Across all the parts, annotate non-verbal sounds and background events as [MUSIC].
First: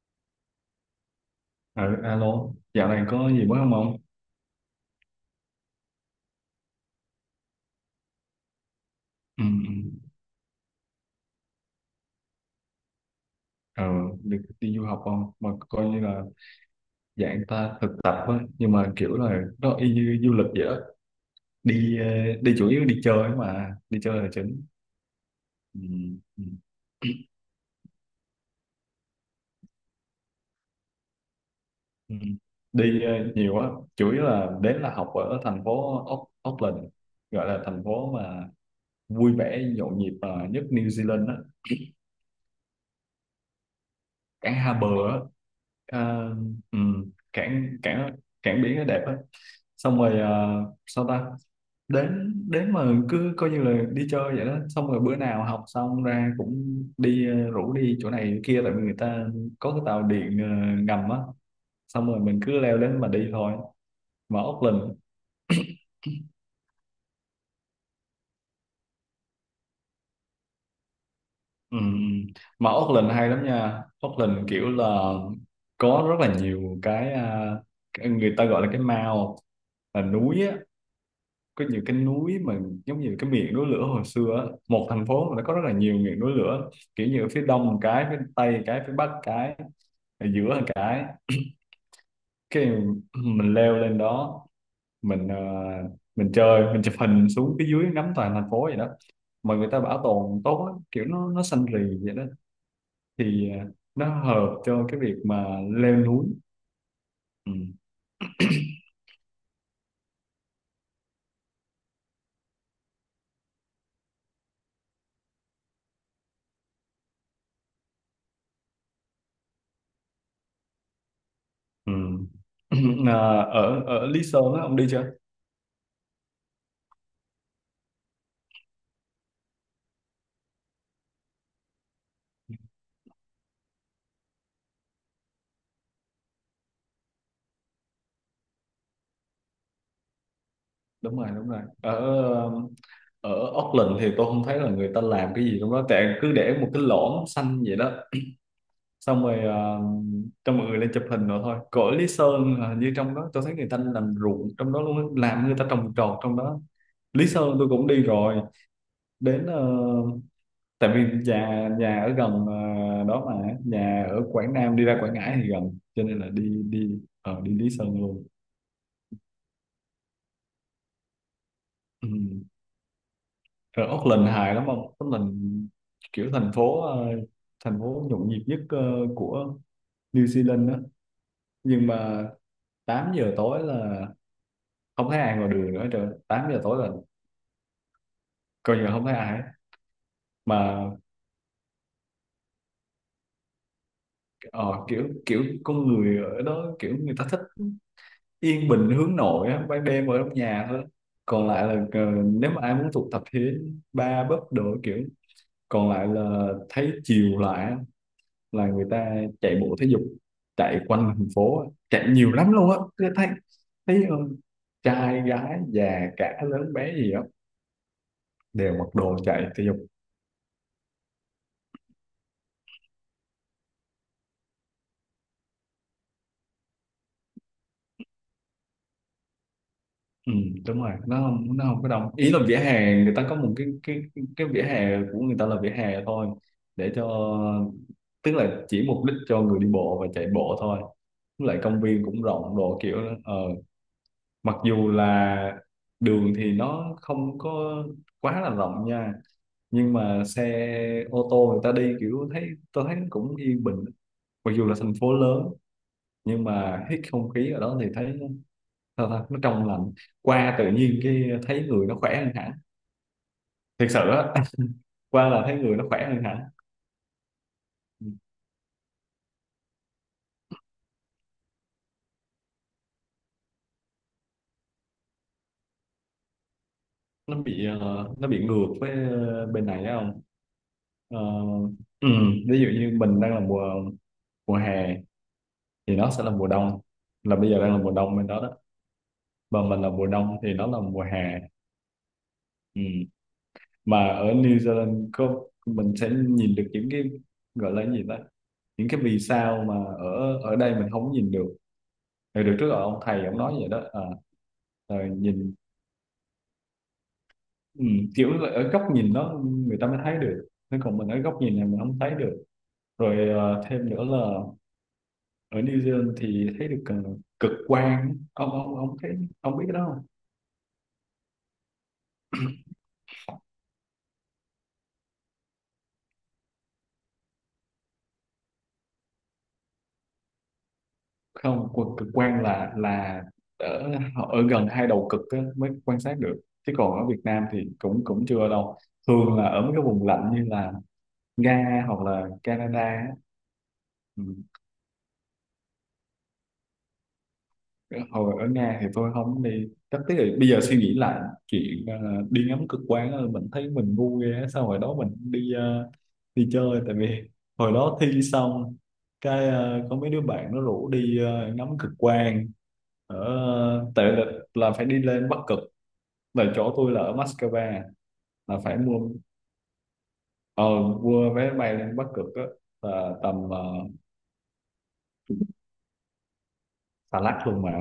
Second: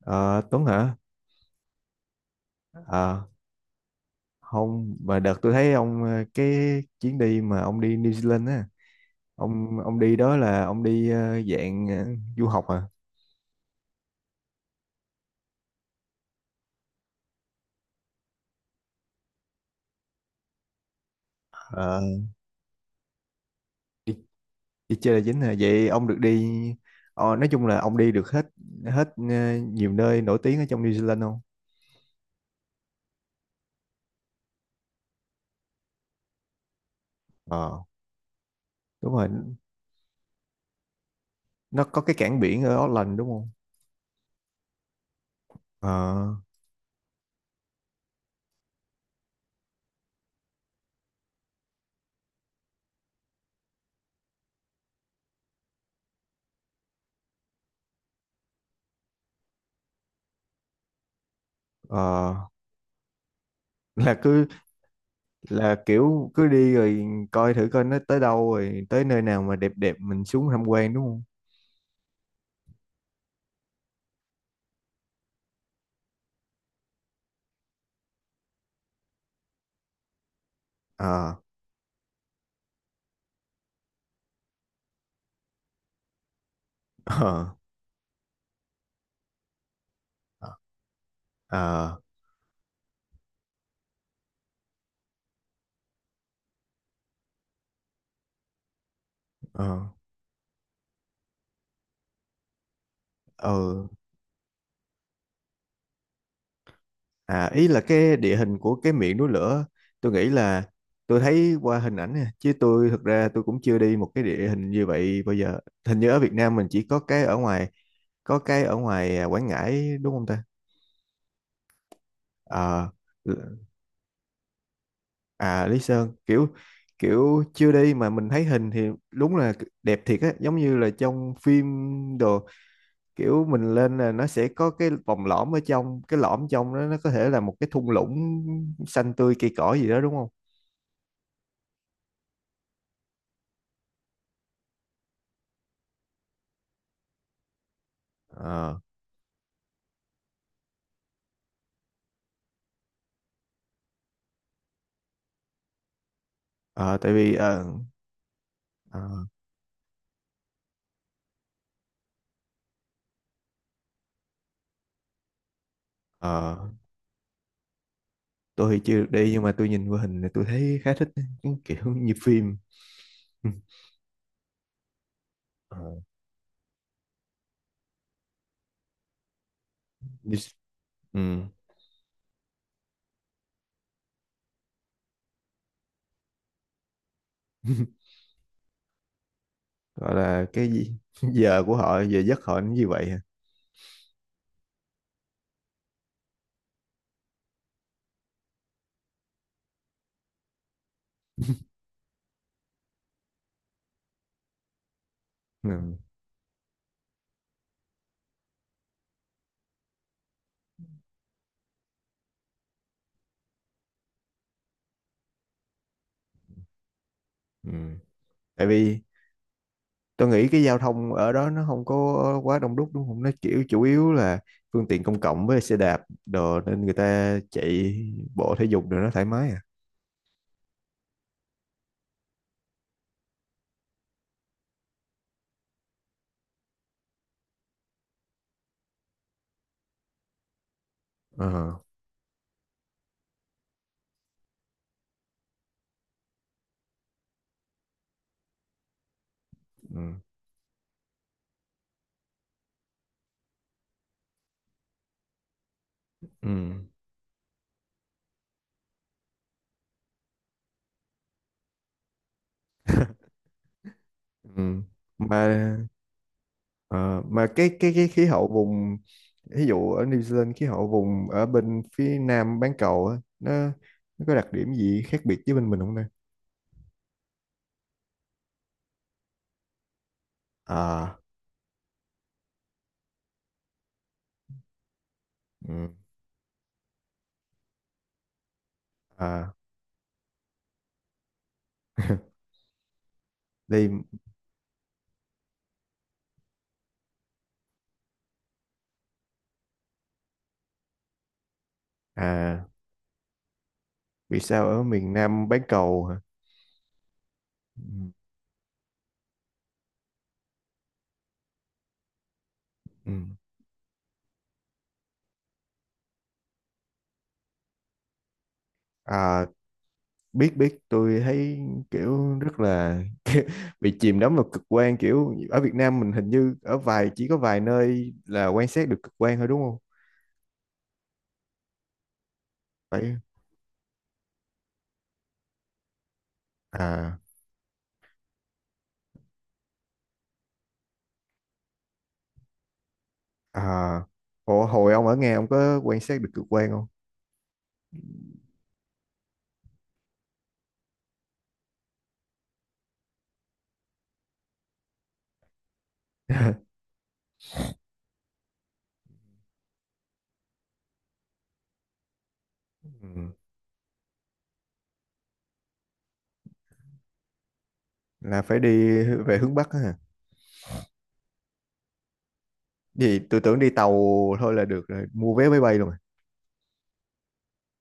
Ờ, Tuấn hả? Ờ, Alo, dạo này Ờ, có gì mới không ông? không, mà đợt tôi thấy ông cái chuyến đi mà ông đi New Zealand á, Ừ, ừ. ông đi đó là ông đi dạng du học à? ờ, Được đi du học không? Mà coi như là dạng ta thực tập á, nhưng mà kiểu là nó y như du lịch vậy đó. Đi Ờ, đi chủ yếu đi chơi mà, đi đi, chơi là chính. đi chơi là chính hả? Ừ, Vậy ông được ừ. đi, nói chung là ông đi được hết hết nhiều nơi nổi tiếng ở trong New Zealand không? Ừ. Đi nhiều quá, chủ yếu là đến là học ở thành phố Auckland, gọi là Ờ, thành phố mà đúng rồi, vui vẻ nhộn nhịp nhất New Zealand đó. nó có cái cảng biển ở Auckland đúng không? Cảng Hà Bờ á. Ờ, Ờ, ừ, cảng cảng cảng biển nó đẹp á, xong rồi ờ, sao ta đến đến mà cứ coi như là đi chơi vậy đó, xong rồi bữa nào học xong ra cũng đi, rủ đi chỗ này kia tại vì người ta có cái tàu điện ngầm á, xong rồi ờ, mình cứ leo lên mà đi thôi. là Mà cứ Auckland, là kiểu cứ đi rồi coi thử coi nó tới đâu rồi tới nơi nào mà đẹp đẹp mình xuống tham quan đúng không? ừ, mà Auckland hay lắm nha. Auckland kiểu là có rất là nhiều cái cái người ta gọi là cái mall, là núi á, Ờ. có nhiều cái núi mà giống như cái miệng núi lửa hồi xưa á. Một thành phố mà nó có rất là nhiều miệng núi lửa, kiểu như ở phía Ờ. đông một cái, phía tây một cái, phía bắc một cái, ở Ờ. giữa một cái. Ờ. Cái mình leo lên đó, mình mình chơi, mình chụp hình xuống phía dưới ngắm toàn thành phố vậy đó, mà Ờ. người ta bảo tồn tốt lắm, kiểu nó xanh rì vậy đó. thì Ờ. ờ, nó hợp cho cái việc mà leo núi. À, Ừ. ý là cái địa hình của cái miệng núi lửa. Tôi nghĩ là tôi thấy qua hình ảnh nè chứ tôi thực ra tôi cũng chưa đi một cái địa hình như vậy bao giờ. Hình như ở Việt Nam mình chỉ có cái ở ngoài à, Quảng Ngãi đúng không ta? Ừ. Ờ. [CLEARS THROAT] Ờ, ở ở Lý Sơn á ông đi chưa? À, Lý Sơn kiểu, chưa đi mà mình thấy hình thì đúng là đẹp thiệt á, giống như là trong phim đồ. Kiểu mình lên là nó sẽ có cái vòng lõm, ở trong cái lõm trong đó nó có thể là một cái thung lũng xanh tươi cây cỏ gì đó đúng không? Đúng rồi, đúng rồi. Ở ở Auckland thì tôi không thấy là người ta làm cái gì trong đó, tại cứ để một cái lõm xanh vậy đó. Ờ. Xong rồi cho mọi người lên chụp hình rồi thôi. Cõi Lý Sơn là hình như trong đó tôi thấy người ta làm ruộng trong đó luôn á, làm người ta trồng trọt trong đó. Ờ, tại Lý vì Sơn tôi cũng đi rồi, ờ, đến tại vì nhà nhà ở gần đó, mà nhà ở Quảng Nam đi ra Quảng Ngãi thì gần, cho nên là ờ, đi đi ờ, đi Lý Sơn luôn. tôi thì chưa được đi nhưng mà tôi nhìn qua hình thì tôi thấy khá thích cái kiểu [LAUGHS] Ừ. như phim. Ừ. Rồi Auckland hài lắm không? Auckland Ờ. kiểu thành phố thành phố nhộn nhịp nhất của New như- Zealand đó. ừ. Nhưng mà 8 giờ tối là không thấy ai ngoài đường nữa trời. 8 giờ tối là [LAUGHS] coi như là không thấy ai. Gọi là cái Mà gì? [LAUGHS] Giờ giấc họ nó như vậy hả? ờ, kiểu kiểu con người ở đó kiểu người ta thích yên bình, hướng nội á, ban đêm ở trong nhà thôi. Còn lại là nếu mà ai muốn tụ tập thì đến bar, pub đồ kiểu. Còn Ừ. lại là thấy chiều lại là người ta chạy bộ thể dục, chạy quanh thành phố, chạy nhiều lắm luôn á tôi thấy. Thấy trai gái già cả lớn bé gì á Ừ. Tại đều mặc vì đồ chạy thể dục. tôi nghĩ cái giao thông ở đó nó không có quá đông đúc đúng không, nó kiểu chủ yếu là phương tiện công cộng với xe đạp đồ, nên người ta chạy bộ thể dục rồi nó thoải mái à. Ừ, đúng rồi, nó không có đông. Ý là vỉa hè người ta có một cái cái vỉa hè của người ta là vỉa hè thôi, để cho, tức là chỉ mục đích cho người đi bộ và chạy bộ thôi. Với lại Ờ. công viên cũng rộng đồ kiểu đó. Ờ, Mặc dù là đường thì nó không có quá là rộng nha, nhưng Ừ. mà xe ô tô người ta đi kiểu thấy tôi thấy nó cũng yên bình. Mặc dù là thành phố lớn nhưng Ừ. mà hít không khí ở đó thì thấy nó, sao ta, nó trong lành, qua tự nhiên cái thấy người nó khỏe hơn hẳn, thiệt sự á. Ừ. [LAUGHS] Qua là mà thấy người nó khỏe hơn hẳn. ờ, mà cái khí hậu vùng, ví dụ ở New Zealand khí hậu vùng ở bên phía nam bán cầu á, nó có đặc điểm gì khác biệt với bên mình không đây? nó bị ờ, nó bị ngược với bên này á, không? À. Ờ, ừ, ví dụ như mình đang là mùa mùa hè Ừ. thì nó sẽ là mùa đông, là bây giờ đang là mùa đông bên đó đó. À. Và mình là mùa đông thì nó là mùa hè. Ừ. Đây. Mà ở New Zealand có mình sẽ nhìn được những cái gọi là cái gì đó, những cái vì sao mà ở ở đây mình không nhìn được. Thì được À. trước ở ông thầy ông nói vậy đó à, Vì sao ở rồi miền nam nhìn, bán cầu hả? Ừ. ừ, kiểu là ở góc nhìn đó người ta mới thấy được, thế còn mình ở góc nhìn này mình không thấy được. Ừ. Rồi thêm nữa là ở New Zealand thì thấy được cực quang. Ông thấy, À, ông biết cái đó biết biết, tôi thấy kiểu rất là bị chìm đắm vào cực quan. Kiểu ở Việt Nam mình hình như ở vài chỉ có vài nơi là quan sát được cực quan thôi đúng không? không? Quần cực quang là Phải. Ở ở gần hai đầu cực á, mới quan sát được, chứ còn ở À. Việt Nam thì cũng cũng chưa đâu. Thường là ở mấy cái vùng lạnh như là Nga hoặc là Canada á. À. Ừ. Ủa, hồi ông ở Nga ông có quan sát được cực quan không? Hồi ở Nga thì tôi không đi, chắc tiếc là bây giờ suy nghĩ lại chuyện đi ngắm cực quang á, mình thấy mình ngu ghê á. Sao hồi đó mình đi đi [LAUGHS] chơi, tại vì hồi đó thi xong cái có mấy đứa bạn nó rủ đi ngắm cực quang ở, Ừ, tại là phải đi lên Bắc Cực, là chỗ tôi là ở Moscow, là phải là phải mua đi về hướng Bắc á hả? ờ, mua vé bay lên Bắc Cực á, là Gì, tầm tôi tưởng đi tàu thôi là được rồi, mua vé máy bay luôn rồi xà lách luôn mà,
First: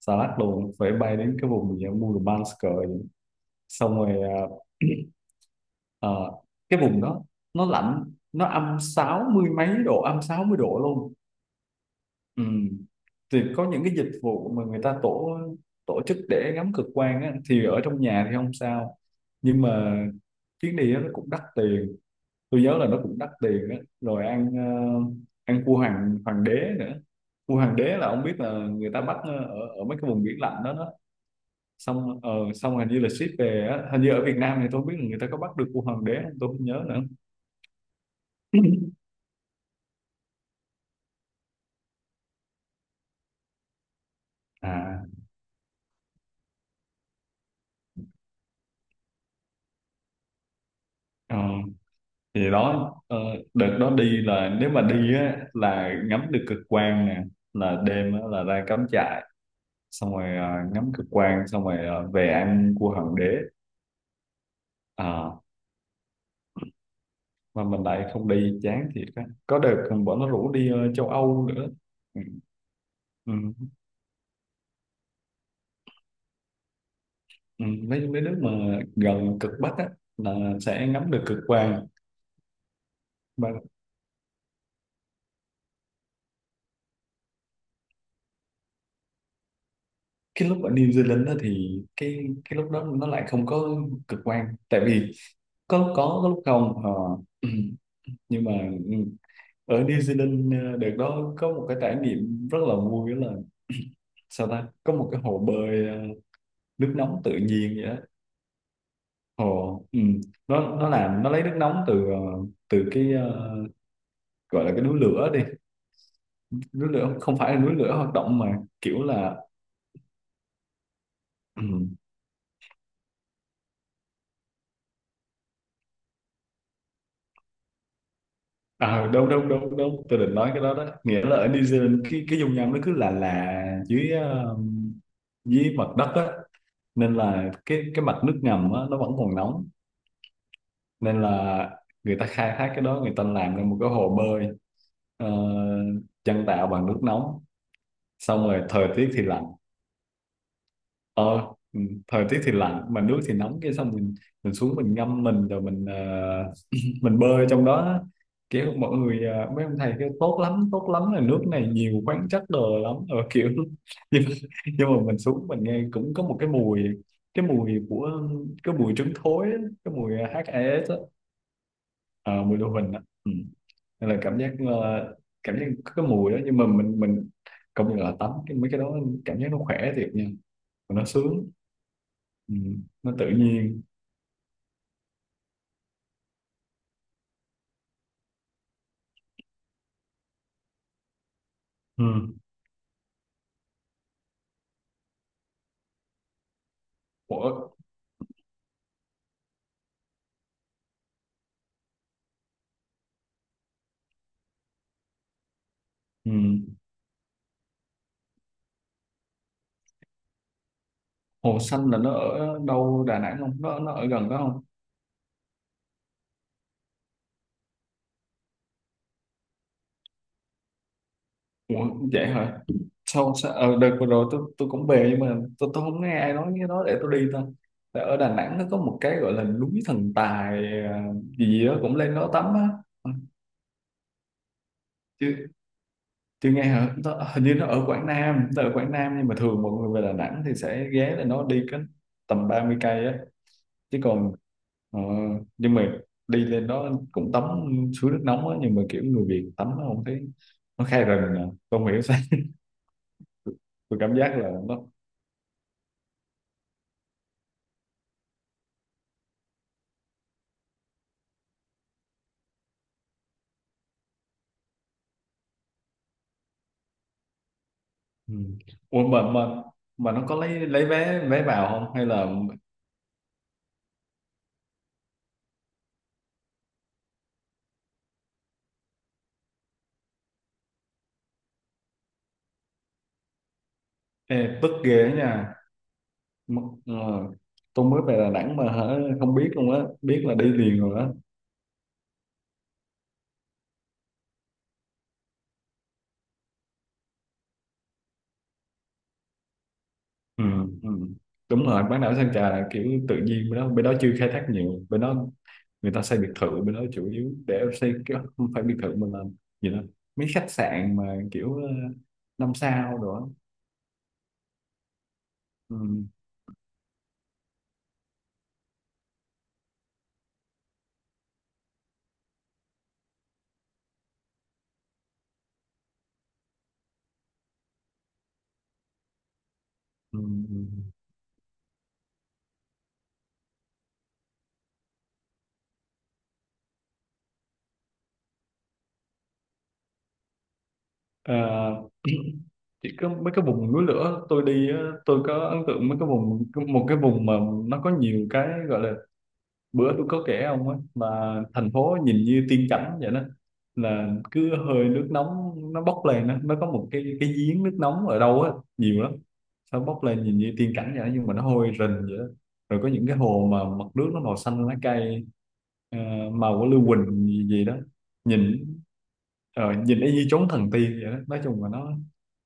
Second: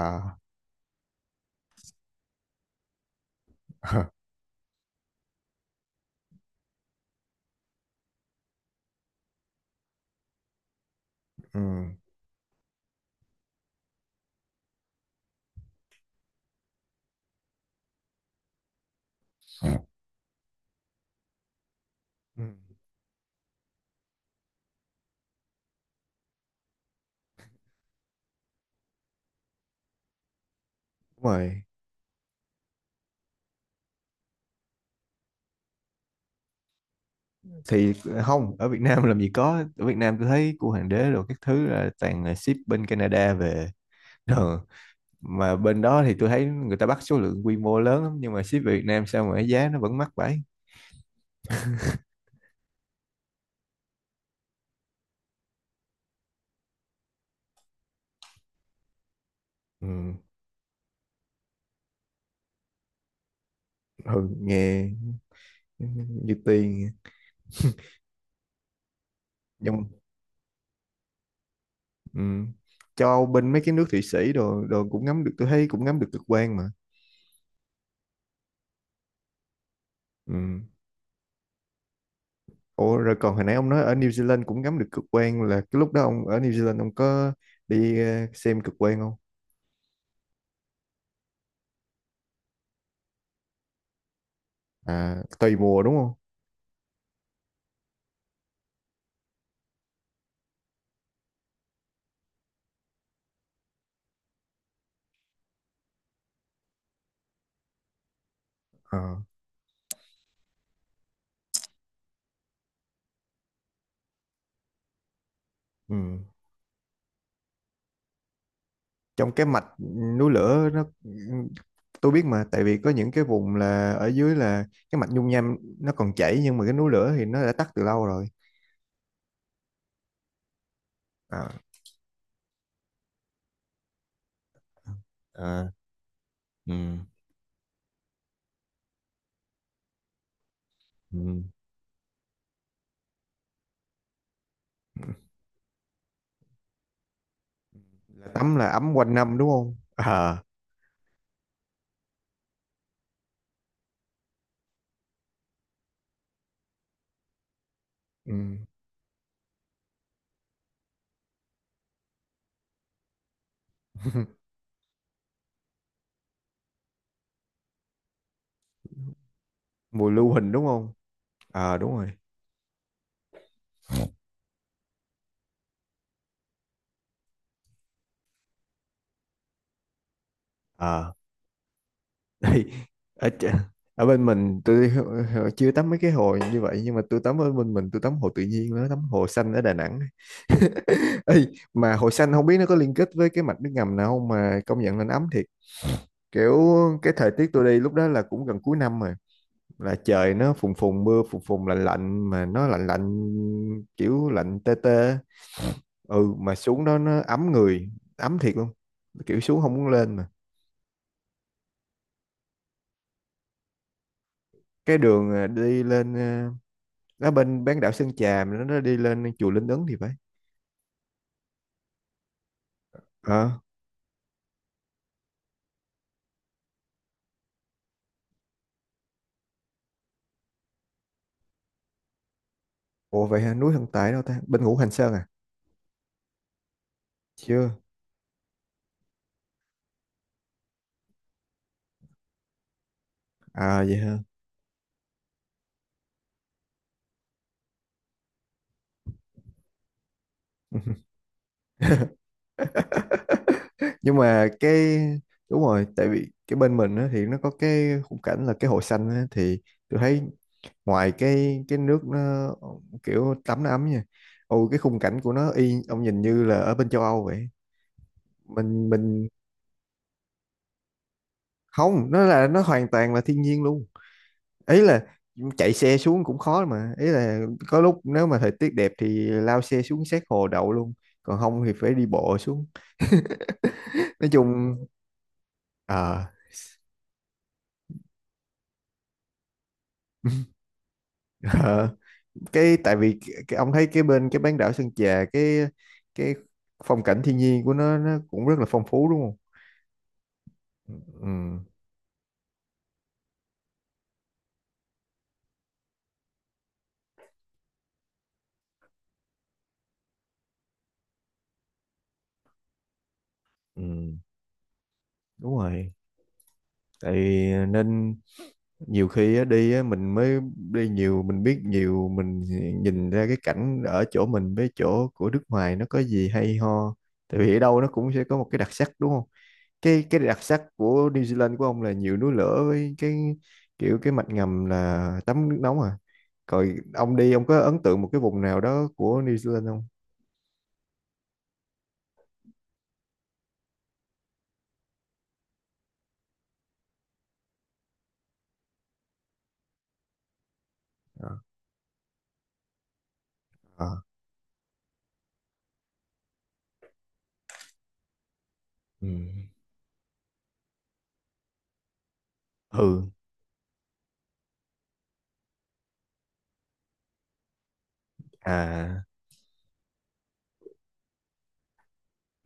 xà lách luôn, phải bay đến cái vùng gì ở Murmansk. Rồi xong [LAUGHS] rồi [CLEARS THROAT] ờ, cái vùng đó nó lạnh, nó âm sáu mươi mấy độ, âm 60 độ luôn. Ừ. Ừ. Thì có những cái dịch vụ mà người ta tổ tổ chức để ngắm cực quang á, thì ở trong nhà thì không sao. Nhưng mà chuyến đi đó nó cũng đắt tiền, Ừ, tôi nhớ là nó cũng đắt tiền á. Rồi ăn ăn cua hoàng hoàng đế nữa. Cua hoàng đế là ông biết là người ta bắt ở ở mấy cái vùng biển lạnh đó đó, đúng rồi. xong xong hình như là ship về á. Hình như ở Việt Nam thì tôi không biết là người ta có bắt được cua hoàng đế không, tôi không nhớ nữa. Thì không, ở Việt [LAUGHS] Nam làm gì có, ở Việt Nam tôi thấy cua hoàng đế rồi các thứ là toàn là ship bên Canada về. Ừ. À, Mà bên đó thì tôi thấy người ta bắt số lượng quy mô lớn lắm nhưng mà ship về Việt Nam sao mà cái giá nó vẫn mắc vậy? ờ, thì đó, đợt đó đi là nếu mà đi á là ngắm được cực quang nè, là đêm á, là ra cắm trại, xong Ừ. rồi ngắm cực quang, xong rồi về ăn cua hoàng đế. Ừ, nghe Ờ, như tiền mà mình lại không đi, chán thiệt á. Có đợt nhưng. còn bọn nó rủ đi châu Âu nữa. Ừ. Ừ, Cho ừ, bên mấy cái nước Thụy Sĩ đồ đồ cũng ngắm được, tôi thấy cũng ngắm được cực quang mà. ừ, mấy mấy nước mà gần cực Bắc á là Ừ. sẽ ngắm được cực quang. Ủa rồi còn hồi Mà nãy ông nói ở New Zealand cũng ngắm được cực quang, là cái lúc đó ông ở New Zealand ông có đi xem cực quang không? cái lúc ở New Zealand đó thì cái lúc đó nó lại không có cực quang, tại vì À, tùy mùa có, đúng không? Có lúc không. Ờ, ừ. Nhưng mà, ừ, ở New Zealand đợt đó có một cái trải nghiệm rất là vui, đó là sao ta có một cái hồ bơi nước nóng tự nhiên vậy đó. Ờ. Ồ, ừ. Nó lấy nước nóng từ từ cái gọi là cái núi lửa đi, Ừ. núi lửa không phải là núi lửa hoạt động mà kiểu trong là, cái mạch núi lửa nó ừ. Tôi biết mà, tại vì có những cái vùng là ở dưới là cái mạch dung nham nó còn chảy nhưng mà cái núi lửa thì nó đã tắt từ lâu rồi. À, đâu đâu đâu đâu tôi định nói cái đó đó, nghĩa là ở New À. Zealand cái dung nham nó cứ là dưới À. dưới mặt đất á, Ừ. nên là cái mặt nước ngầm á nó vẫn còn nóng, nên Ừ. là người ta khai thác cái đó, người ta làm ra một cái hồ bơi ờ, nhân tạo bằng nước nóng. Là Xong tắm rồi là thời ấm tiết quanh thì năm lạnh, đúng không à? ờ ừ, thời tiết thì lạnh mà nước thì nóng. Cái xong mình xuống mình ngâm mình rồi mình bơi trong đó, Ừ. kiểu mọi người mấy ông thầy kêu tốt lắm, tốt lắm là nước này nhiều khoáng chất đồ lắm rồi kiểu [LAUGHS] nhưng, [LAUGHS] mà nhưng mà mình xuống mình nghe cũng có một cái mùi, cái mùi của cái mùi trứng thối á, cái Mùa mùi lưu huỳnh đúng HAS không? á, À, đúng rồi. ờ, mùi lưu huỳnh á, ừ. Nên là cảm giác cảm giác có cái mùi đó, nhưng mà mình công nhận là tắm cái mấy cái đó cảm giác nó khỏe thiệt nha, nó À. sướng. Ừ. Đây. Nó ở, tự ch- nhiên. Ở bên mình tôi chưa tắm mấy cái hồ như vậy, nhưng mà tôi tắm ở bên mình, tôi tắm hồ tự nhiên đó, tắm hồ xanh ở Đà Nẵng. Ê, mà Ừ. hồi xanh không biết nó có liên kết với cái mạch nước ngầm nào không mà công nhận là nó ấm thiệt. Kiểu cái thời tiết Ủa, tôi đi lúc đó là cũng gần cuối năm rồi, là trời nó phùn phùn, mưa phùn phùn lạnh lạnh, mà nó lạnh lạnh kiểu lạnh tê tê. ừ. Ừ, mà xuống đó nó ấm người, ấm thiệt luôn, kiểu xuống không muốn lên mà. Hồ Xanh là nó ở đâu Đà Nẵng không? Nó ở gần đó không? Cái đường à, đi lên à, nó bên bán đảo Sơn Trà, mà nó đi lên chùa Linh Ứng thì phải. Ủa, vậy hả? Sao, Ờ. sao? Ờ, đợt vừa rồi tôi cũng về nhưng mà tôi không nghe ai nói cái đó để tôi đi ta. Tại ở Đà Nẵng nó có một cái gọi là núi thần tài à, gì gì đó cũng lên đó tắm á. Ừ, Ủa vậy hả? Núi Hân Tài đâu ta, bên Ngũ Hành Sơn à? Chưa chưa nghe hả? Nó, hình như nó Chưa. ở Quảng Nam, nó ở Quảng Nam, nhưng mà thường mọi người về Đà Nẵng thì sẽ ghé lên. Nó đi cái tầm 30 cây á. À vậy Chứ hả? còn ờ, nhưng mà đi lên đó cũng tắm suối nước nóng á, nhưng mà kiểu người Việt tắm nó không thấy, Ừ. nó khai rừng à. Tôi không hiểu sao. [LAUGHS] [LAUGHS] Tôi Nhưng cảm giác mà là nó, cái, đúng rồi, tại vì cái bên mình á, thì nó có cái khung cảnh là cái hồ xanh á, thì tôi thấy ngoài cái nước nó kiểu tắm nó ấm nha, ồ cái khung cảnh của nó y ông nhìn như là ở bên châu Âu vậy. ừ. mình Ủa mình mà nó có lấy vé vé vào không hay không, nó là? là nó hoàn toàn là thiên nhiên luôn. Ý là chạy xe xuống cũng khó mà, ý là có lúc nếu mà thời tiết đẹp thì lao xe xuống sát hồ đậu luôn, còn không thì phải đi bộ xuống. [LAUGHS] Nói Ê, tức chung ghê đó nha. ờ M- ờ, tôi mới về Đà Nẵng mà hả, không biết luôn á, biết là đi liền rồi á. [LAUGHS] cái tại vì cái ông thấy cái bên cái bán đảo Sơn Trà, cái phong cảnh thiên nhiên của nó cũng rất là phong phú đúng không? Ừ, ừ. Ừ, Đúng rồi, bán đảo Sơn Trà là kiểu tự nhiên, bên đó chưa khai thác nhiều, bên đó người ta xây biệt thự, bên đó chủ yếu để xây cái, không phải biệt thự mà là gì đó, mấy khách sạn mà kiểu năm sao đó. ừ, đúng Ừ, rồi. Tại vì nên nhiều khi á, đi á, mình mới đi nhiều mình biết nhiều mình nhìn ra cái cảnh ở chỗ mình với chỗ của nước ngoài nó có gì hay ho. Tại vì ở đâu nó cũng sẽ có một cái đặc sắc đúng không? cái ừ, cái đặc ừ. sắc của New Zealand của ông là nhiều núi lửa với cái kiểu cái mạch ngầm là tắm nước nóng à. Rồi ông đi ông có ấn tượng một cái vùng nào đó của New Zealand không? Ờ, chỉ có mấy cái vùng núi lửa tôi đi á, tôi có ấn tượng mấy cái vùng, một cái vùng mà nó có nhiều cái gọi là, bữa tôi có kể ông á mà, Ờ. thành phố nhìn như tiên cảnh vậy đó, Ờ. là cứ hơi nước nóng nó bốc lên đó. Nó có một cái giếng nước nóng ở đâu á, nhiều Ừ. lắm. Nó bốc lên nhìn như tiên cảnh vậy đó, nhưng mà nó hôi rình vậy đó. Rồi có những Ừ. cái hồ mà mặt nước nó màu xanh lá cây, ờ, màu của lưu huỳnh gì, gì đó, nhìn, À. Nhìn y như chốn thần tiên vậy đó. Nói chung là nó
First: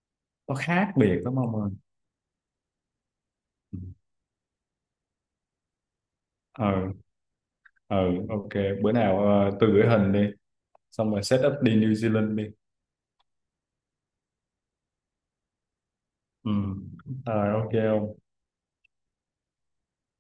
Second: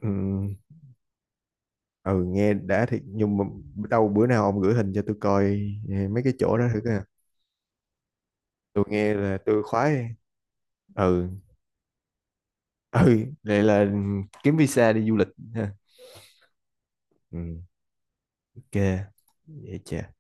Ừ. nó khác biệt lắm ông ơi. Ừ, nghe đã thiệt nhưng mà Ừ. đâu bữa nào ông gửi hình cho tôi coi, eh, mấy cái chỗ đó thử ờ coi, ờ ok, tôi bữa nghe nào là tôi tôi gửi hình khoái. đi, xong rồi Ừ. set up đi New Zealand đi. Ừ, vậy là kiếm visa đi du lịch ha. Ừ. Rồi Ừ, ok, ok. ok, vậy chà.